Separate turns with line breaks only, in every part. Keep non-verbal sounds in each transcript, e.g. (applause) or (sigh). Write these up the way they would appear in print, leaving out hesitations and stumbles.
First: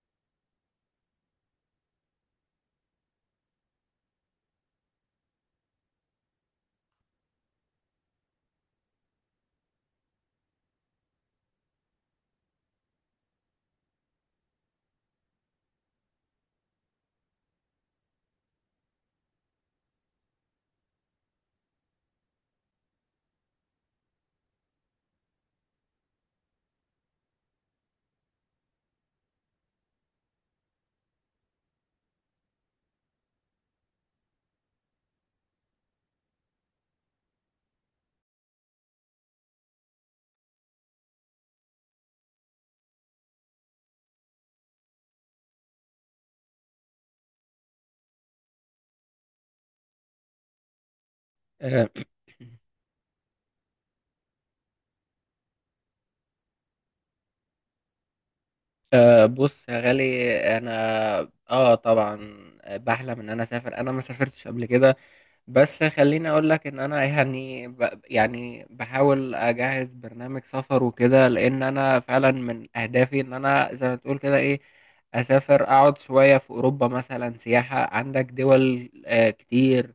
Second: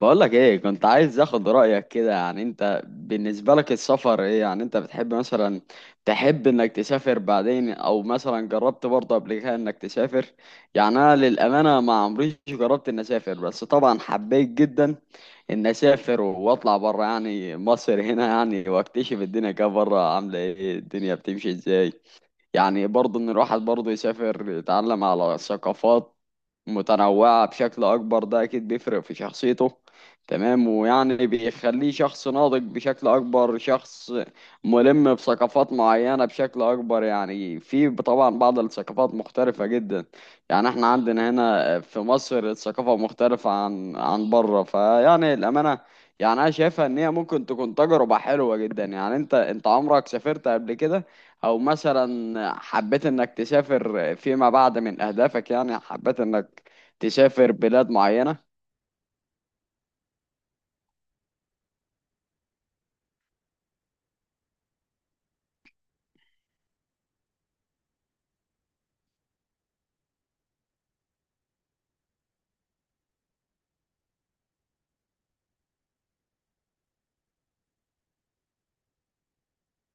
بقولك ايه، كنت عايز اخد رأيك كده. يعني انت بالنسبة لك السفر ايه؟ يعني انت بتحب مثلا تحب انك تسافر بعدين، او مثلا جربت برضه قبل كده انك تسافر؟ يعني انا للأمانة ما عمريش جربت اني اسافر، بس طبعا حبيت جدا اني اسافر واطلع بره يعني مصر هنا، يعني واكتشف الدنيا كده بره عاملة ايه، الدنيا بتمشي ازاي. يعني برضه ان الواحد برضه يسافر يتعلم على ثقافات متنوعة بشكل أكبر، ده أكيد بيفرق في شخصيته. تمام، ويعني بيخليه شخص ناضج بشكل أكبر، شخص ملم بثقافات معينة بشكل أكبر. يعني في طبعا بعض الثقافات مختلفة جدا. يعني احنا عندنا هنا في مصر الثقافة مختلفة عن بره. فيعني الأمانة يعني أنا شايفها إن هي ممكن تكون تجربة حلوة جدا. يعني أنت عمرك سافرت قبل كده؟ او
أه
مثلا حبيت انك تسافر فيما بعد، من اهدافك يعني حبيت انك تسافر بلاد معينة؟
أه بص يا غالي، انا اه طبعا، بحلم ان انا اسافر. انا ما سافرتش قبل كده، بس خليني اقول لك ان انا يعني بحاول اجهز برنامج سفر وكده، لان انا فعلا من اهدافي ان انا زي ما تقول كده ايه، اسافر اقعد شوية في اوروبا مثلا سياحة. عندك دول كتير،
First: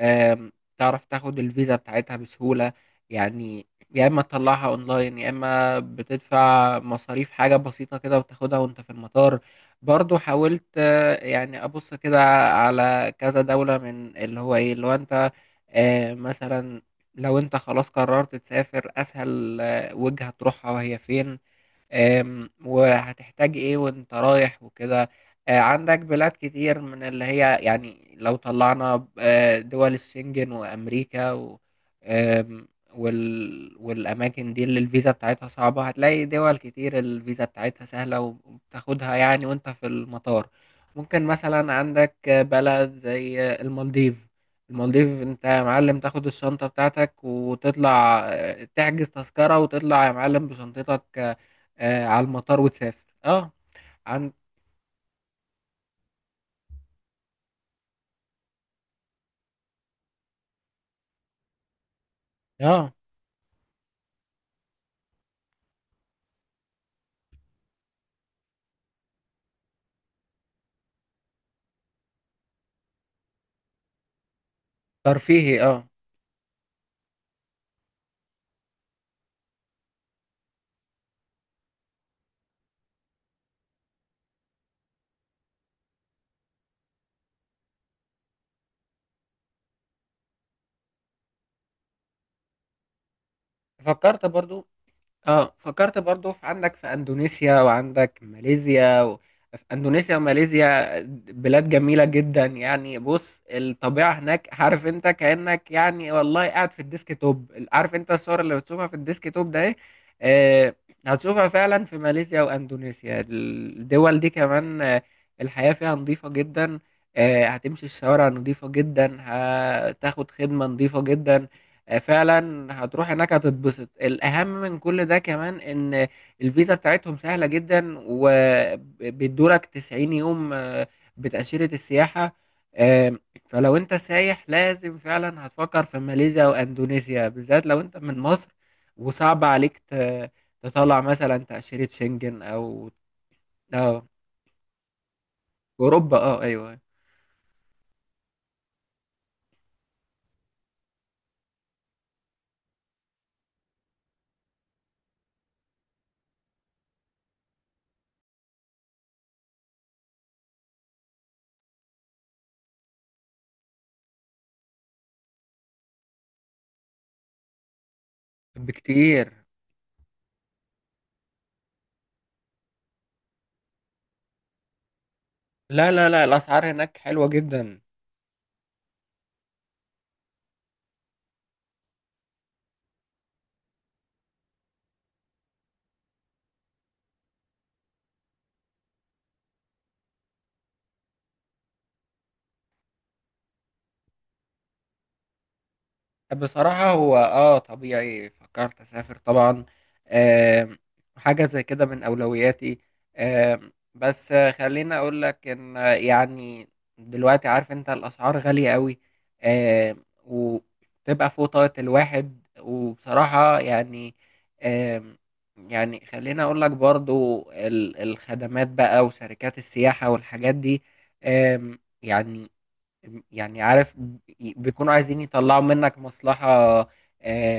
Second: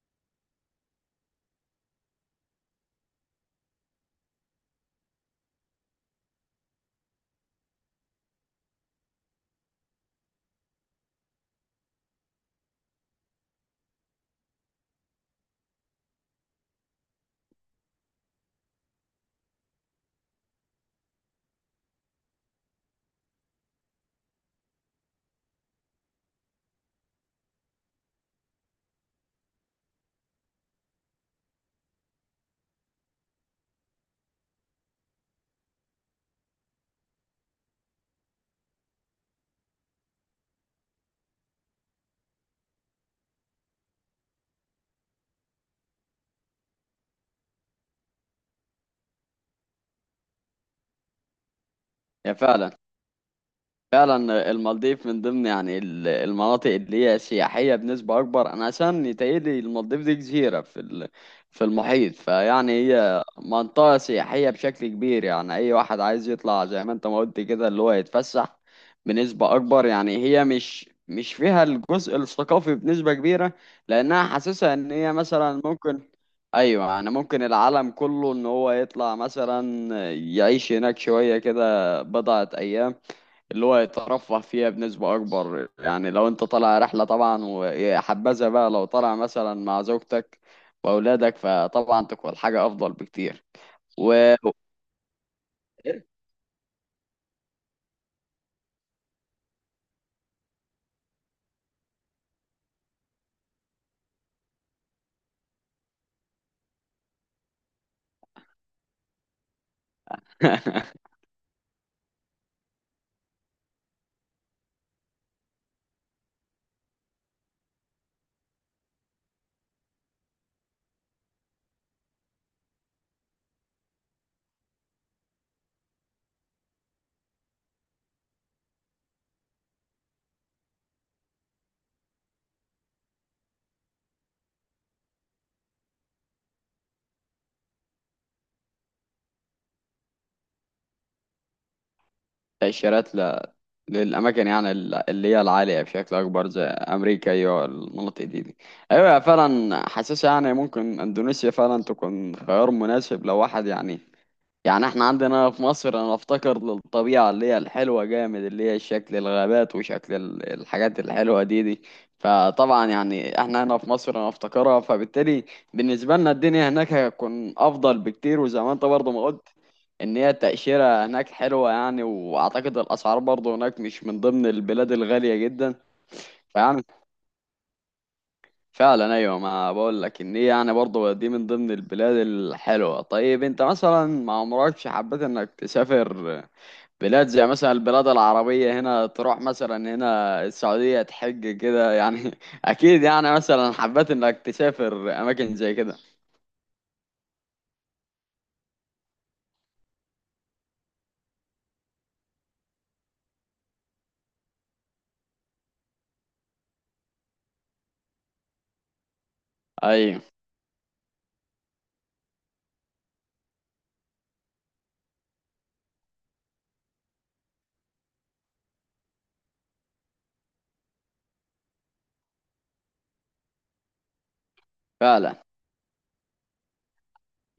آم، تعرف تاخد الفيزا بتاعتها بسهولة. يعني يا اما تطلعها اونلاين يا اما بتدفع مصاريف حاجة بسيطة كده وتاخدها وانت في المطار. برضو حاولت يعني ابص كده على كذا دولة من اللي هو انت. مثلا لو انت خلاص قررت تسافر، اسهل وجهة تروحها وهي فين؟ وهتحتاج ايه وانت رايح وكده. عندك بلاد كتير من اللي هي، يعني لو طلعنا دول الشنجن وامريكا و آم، وال والاماكن دي اللي الفيزا بتاعتها صعبة، هتلاقي دول كتير الفيزا بتاعتها سهلة وبتاخدها يعني وانت في المطار. ممكن مثلا عندك بلد زي المالديف. المالديف انت يا معلم تاخد الشنطة بتاعتك وتطلع، تحجز تذكرة وتطلع يا معلم بشنطتك على
يا
المطار
فعلا،
وتسافر. اه عن
فعلا المالديف من ضمن يعني المناطق اللي هي سياحية بنسبة أكبر. أنا عشان يتهيألي المالديف دي جزيرة في في المحيط. فيعني
اه
هي منطقة سياحية بشكل كبير. يعني أي واحد عايز يطلع زي ما أنت ما قلت كده اللي هو يتفسح بنسبة أكبر، يعني هي مش فيها الجزء الثقافي بنسبة كبيرة. لأنها حاسسها إن هي
ترفيهي.
مثلا
اه
ممكن، أيوة يعني ممكن العالم كله إن هو يطلع مثلا يعيش هناك شوية كده بضعة أيام اللي هو يترفه فيها بنسبة أكبر. يعني لو أنت طالع رحلة طبعا، وحبذا بقى لو طالع مثلا مع زوجتك وأولادك فطبعا تكون حاجة أفضل بكتير. و
فكرت برضو اه فكرت برضو في عندك في اندونيسيا وعندك ماليزيا في اندونيسيا وماليزيا، بلاد جميلة جدا. يعني بص الطبيعة هناك، عارف انت كأنك يعني والله قاعد في الديسك توب. عارف انت الصور اللي بتشوفها في الديسك توب ده ايه؟ آه
(laughs)
هتشوفها فعلا في ماليزيا واندونيسيا. الدول دي كمان، الحياة فيها نظيفة جدا. هتمشي الشوارع نظيفة جدا، هتاخد خدمة نظيفة جدا. فعلا هتروح هناك هتتبسط. الأهم من كل ده كمان إن الفيزا بتاعتهم سهلة جدا، وبيدولك 90 يوم بتأشيرة السياحة. آم، فلو أنت سايح لازم فعلا هتفكر في ماليزيا وأندونيسيا، بالذات لو أنت من مصر وصعب عليك تطلع مثلا تأشيرة شنجن أو
تأشيرات
أو
للأماكن يعني اللي هي العالية بشكل
أوروبا.
أكبر زي
أيوه،
أمريكا، أيوة المناطق دي. أيوة فعلا حاسسها يعني ممكن إندونيسيا فعلا تكون خيار مناسب لو واحد يعني، يعني احنا عندنا في مصر انا افتكر للطبيعة اللي هي الحلوة جامد، اللي هي شكل الغابات وشكل الحاجات الحلوة دي. فطبعا يعني احنا هنا في مصر انا افتكرها، فبالتالي بالنسبة لنا الدنيا هناك هتكون افضل بكتير. وزي ما انت برضه ما
بكتير.
قلت ان هي التأشيرة هناك حلوة. يعني واعتقد الاسعار برضه هناك مش من ضمن البلاد الغالية جدا.
لا لا لا، الأسعار
فيعني
هناك حلوة جدا.
فعلا ايوه ما بقول لك ان هي يعني برضه دي من ضمن البلاد الحلوة. طيب انت مثلا ما عمركش حبيت انك تسافر بلاد زي مثلا البلاد العربية، هنا تروح مثلا هنا السعودية تحج كده يعني (laughs) أكيد يعني مثلا حبيت إنك تسافر أماكن زي كده.
بصراحة هو طبيعي فكرت اسافر طبعا. آم، حاجة زي كده من اولوياتي. بس خليني اقول لك ان يعني دلوقتي عارف انت الاسعار غالية قوي.
أيوة
وتبقى فوق طاقة الواحد، وبصراحة يعني آم، يعني خليني اقول لك برضو الخدمات بقى وشركات السياحة والحاجات دي. يعني، يعني عارف بيكونوا عايزين
فعلا،
يطلعوا منك مصلحة.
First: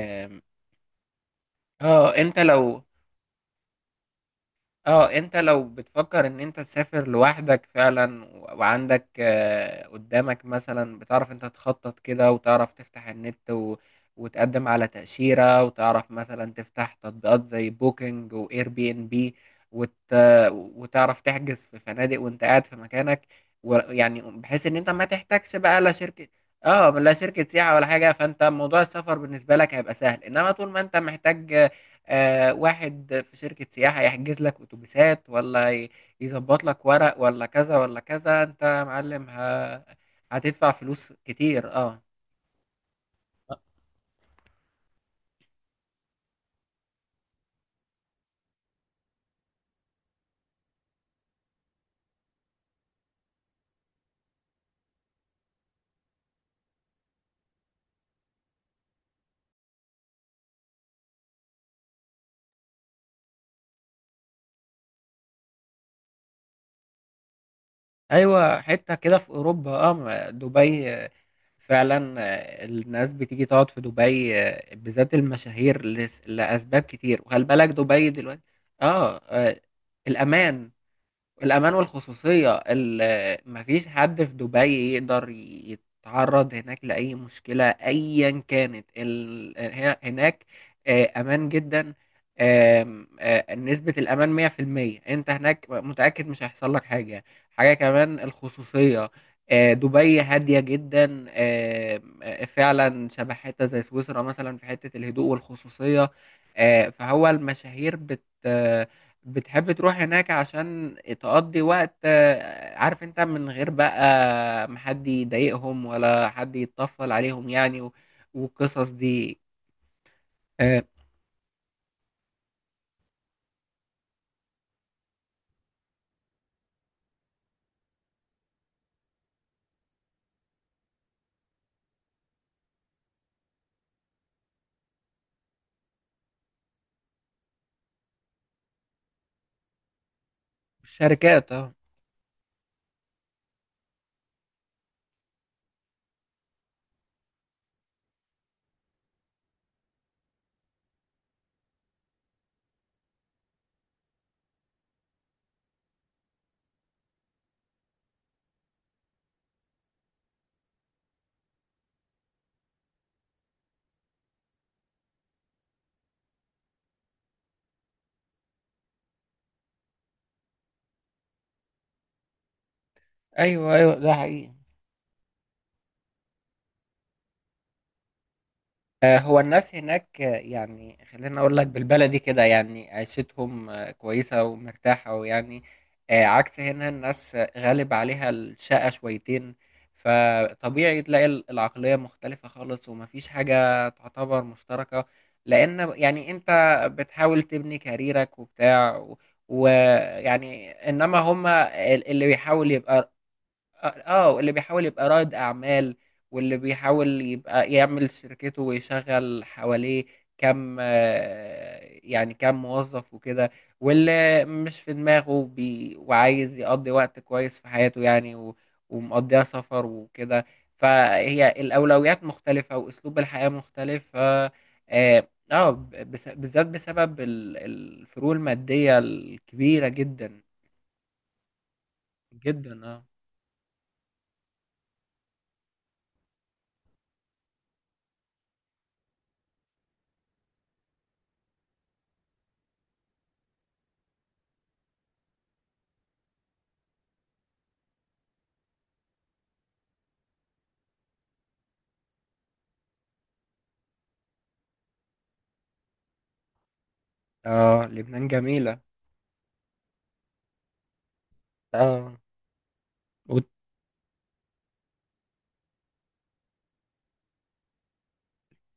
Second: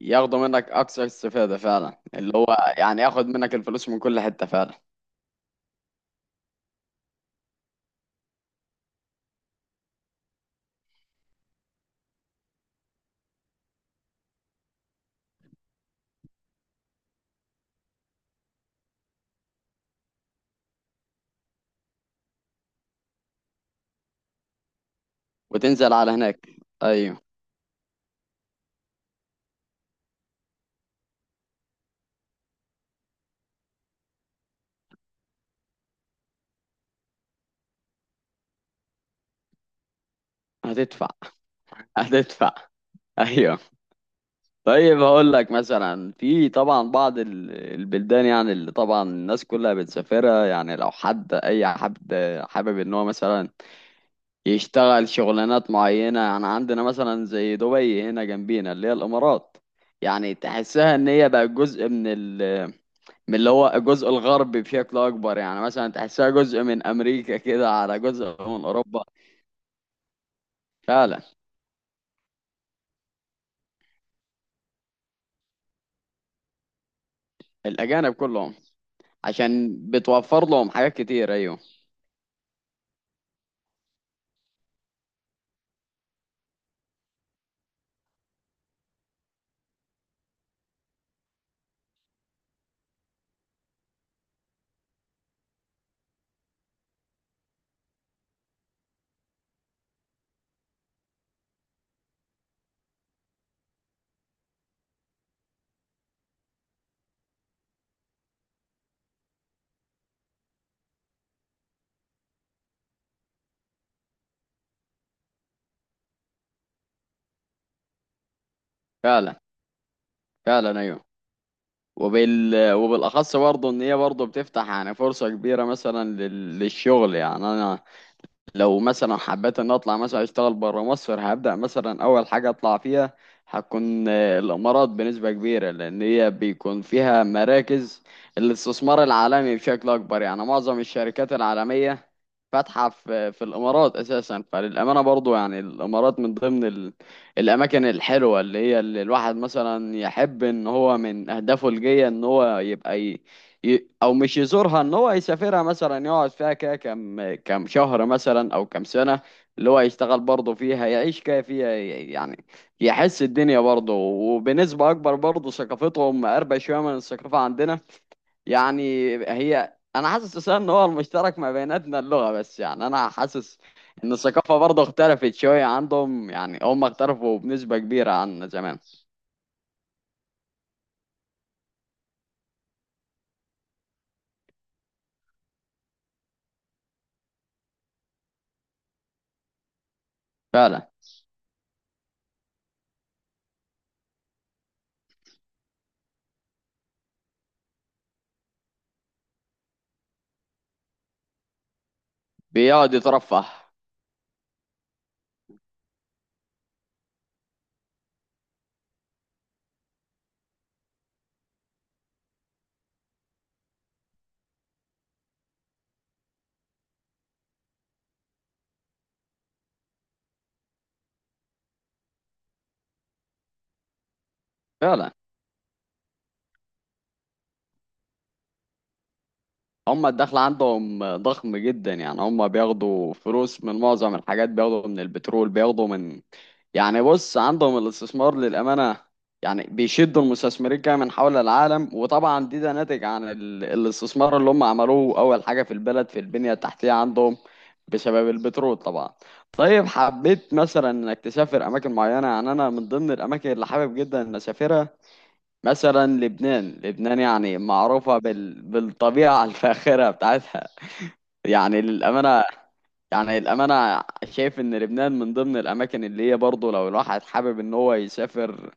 ياخدوا منك أكثر استفادة فعلا،
اه
اللي
انت
هو
لو
يعني ياخد منك الفلوس من كل حتة فعلا.
اه انت لو بتفكر ان انت تسافر لوحدك فعلا وعندك قدامك، مثلا بتعرف انت تخطط كده وتعرف تفتح النت وتقدم على تأشيرة وتعرف مثلا تفتح تطبيقات زي بوكينج واير بي ان بي، وت... وتعرف تحجز في فنادق وانت قاعد في مكانك. ويعني بحيث ان انت ما تحتاجش بقى لا
وتنزل على
شركة،
هناك.
اه لا
أيوة
شركة سياحة ولا حاجة. فانت موضوع السفر بالنسبة لك هيبقى سهل، انما طول ما انت محتاج واحد في شركة سياحة يحجز لك أتوبيسات، ولا يظبط لك ورق، ولا كذا ولا كذا، أنت يا معلم هتدفع
هتدفع
فلوس كتير.
(laughs) هتدفع. أيوة. طيب هقول لك مثلا في طبعا بعض البلدان، يعني اللي طبعا الناس كلها بتسافرها. يعني لو حد أي حد حابب إن هو مثلا يشتغل شغلانات معينة، يعني عندنا مثلا زي دبي هنا جنبينا اللي هي الإمارات. يعني تحسها إن هي بقى جزء من ال، من اللي هو الجزء الغربي بشكل أكبر. يعني مثلا تحسها جزء من أمريكا كده، على جزء
أيوة،
من
حتة
أوروبا.
كده في أوروبا، دبي
فعلا
فعلا. الناس بتيجي تقعد في دبي، بالذات المشاهير، لأسباب كتير. وخلي بالك دبي
الأجانب
دلوقتي،
كلهم
أه آه،
عشان بتوفر
الأمان
لهم حاجات كتير، أيوه.
الأمان والخصوصية. مفيش حد في دبي يقدر يتعرض هناك لأي مشكلة أيا كانت، هناك أمان جدا. آم، آه، نسبة الأمان 100%، أنت هناك متأكد مش هيحصل لك حاجة. حاجة كمان الخصوصية، دبي هادية جدا. آم، آه، فعلا شبه حتة زي سويسرا مثلا في حتة الهدوء والخصوصية. فهو المشاهير بتحب تروح هناك عشان تقضي وقت، عارف انت، من غير بقى ما حد يضايقهم ولا حد يتطفل عليهم يعني والقصص
فعلا،
دي.
فعلا
آه،
أيوه. وبال وبالأخص برضه إن هي برضه بتفتح يعني فرصة كبيرة مثلا للشغل. يعني أنا لو مثلا حبيت ان اطلع مثلا اشتغل بره مصر، هبدأ مثلا اول حاجة اطلع فيها هتكون الامارات بنسبة كبيرة. لان هي بيكون فيها مراكز الاستثمار العالمي بشكل اكبر. يعني معظم الشركات
الشركات. اه
العالمية فاتحة في الامارات اساسا. فللامانة برضو يعني الامارات من ضمن الاماكن الحلوة اللي هي اللي الواحد مثلا يحب ان هو من اهدافه الجاية ان هو يبقى او مش يزورها، ان هو يسافرها مثلا يقعد فيها كده كم شهر مثلا او كم سنة. اللي هو يشتغل برضه فيها يعيش كده فيها يعني يحس الدنيا برضه. وبنسبة اكبر برضه ثقافتهم مقربة شوية من الثقافة عندنا. يعني هي انا حاسس أساساً ان هو المشترك ما بيناتنا اللغة بس. يعني انا حاسس
ايوه ايوه
ان
ده حقيقي.
الثقافة برضه اختلفت شوية عندهم. يعني هم اختلفوا بنسبة كبيرة عن زمان.
هو الناس هناك، يعني خلينا اقول لك بالبلدي كده، يعني عيشتهم كويسة ومرتاحة ويعني عكس هنا الناس غالب عليها الشقة شويتين،
فعلا.
فطبيعي تلاقي العقلية مختلفة خالص ومفيش حاجة تعتبر مشتركة. لان يعني انت بتحاول تبني كاريرك وبتاع، ويعني انما هما اللي بيحاول
بيقعد
يبقى
يترفه.
اللي بيحاول يبقى رائد اعمال، واللي بيحاول يبقى يعمل شركته ويشغل حواليه كم، يعني كم موظف وكده. واللي مش في دماغه بي وعايز يقضي وقت كويس في حياته يعني ومقضيها سفر وكده. فهي الأولويات مختلفة وأسلوب الحياة مختلف، ف اه
فعلا.
آه، بس- بالذات بسبب الفروق المادية الكبيرة
هم الدخل
جدا
عندهم ضخم جدا. يعني هم
جدا. اه
بياخدوا فلوس من معظم الحاجات، بياخدوا من البترول، بياخدوا من، يعني بص عندهم الاستثمار للأمانة، يعني بيشدوا المستثمرين كده من حول العالم. وطبعا دي ده ناتج عن الاستثمار اللي هم عملوه أول حاجة في البلد في البنية التحتية عندهم بسبب البترول طبعا. طيب حبيت مثلا انك تسافر اماكن معينة؟ يعني انا من ضمن الاماكن اللي حابب جدا ان اسافرها مثلا لبنان. لبنان يعني
اه
معروفة
لبنان جميلة.
بالطبيعة (laughs) الفاخرة بتاعتها. يعني
اه
للأمانة يعني
وتل...
الأمانة شايف إن لبنان من ضمن الأماكن اللي هي برضه لو الواحد حابب إن هو يسافر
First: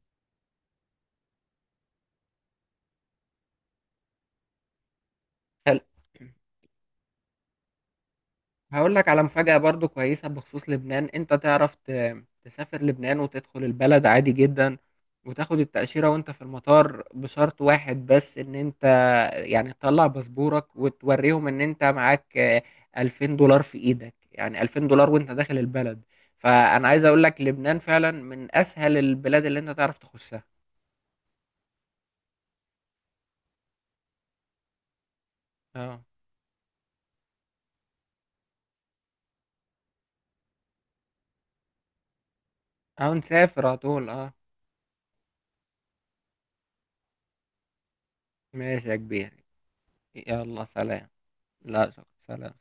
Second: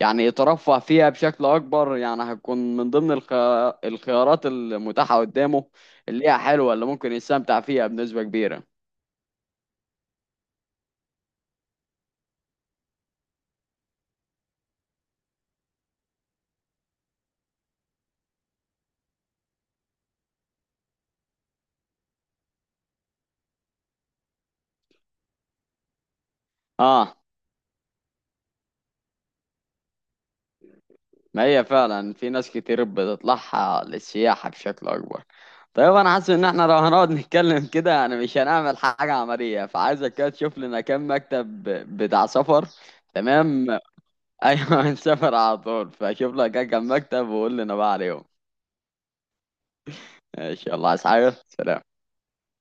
يعني يترفه فيها بشكل أكبر. يعني هتكون من ضمن الخيارات المتاحة قدامه اللي هي حلوة، اللي ممكن يستمتع فيها بنسبة كبيرة.
هقول لك على مفاجأة برضو كويسة بخصوص لبنان. انت تعرف تسافر لبنان وتدخل البلد عادي جدا، وتاخد التأشيرة وانت في المطار، بشرط واحد بس ان انت يعني تطلع باسبورك وتوريهم ان انت معاك 2000 دولار في ايدك. يعني 2000 دولار وانت داخل البلد. فأنا عايز
آه،
اقول لك لبنان فعلا من اسهل البلاد اللي انت تعرف تخشها.
ما هي فعلا في ناس كتير بتطلعها للسياحة بشكل أكبر. طيب
اه
أنا حاسس إن إحنا لو هنقعد نتكلم كده يعني مش هنعمل حاجة عملية. فعايزك كده تشوف لنا كام مكتب بتاع سفر.
اه نسافر
تمام
على طول. اه
(laughs) أيوة هنسافر على طول، فشوف لك كام مكتب وقول لنا بقى عليهم.
ماشي يا كبير،
إن
يلا
شاء الله. عايز
سلام.
حاجة؟ سلام.
لا شكرا، سلام.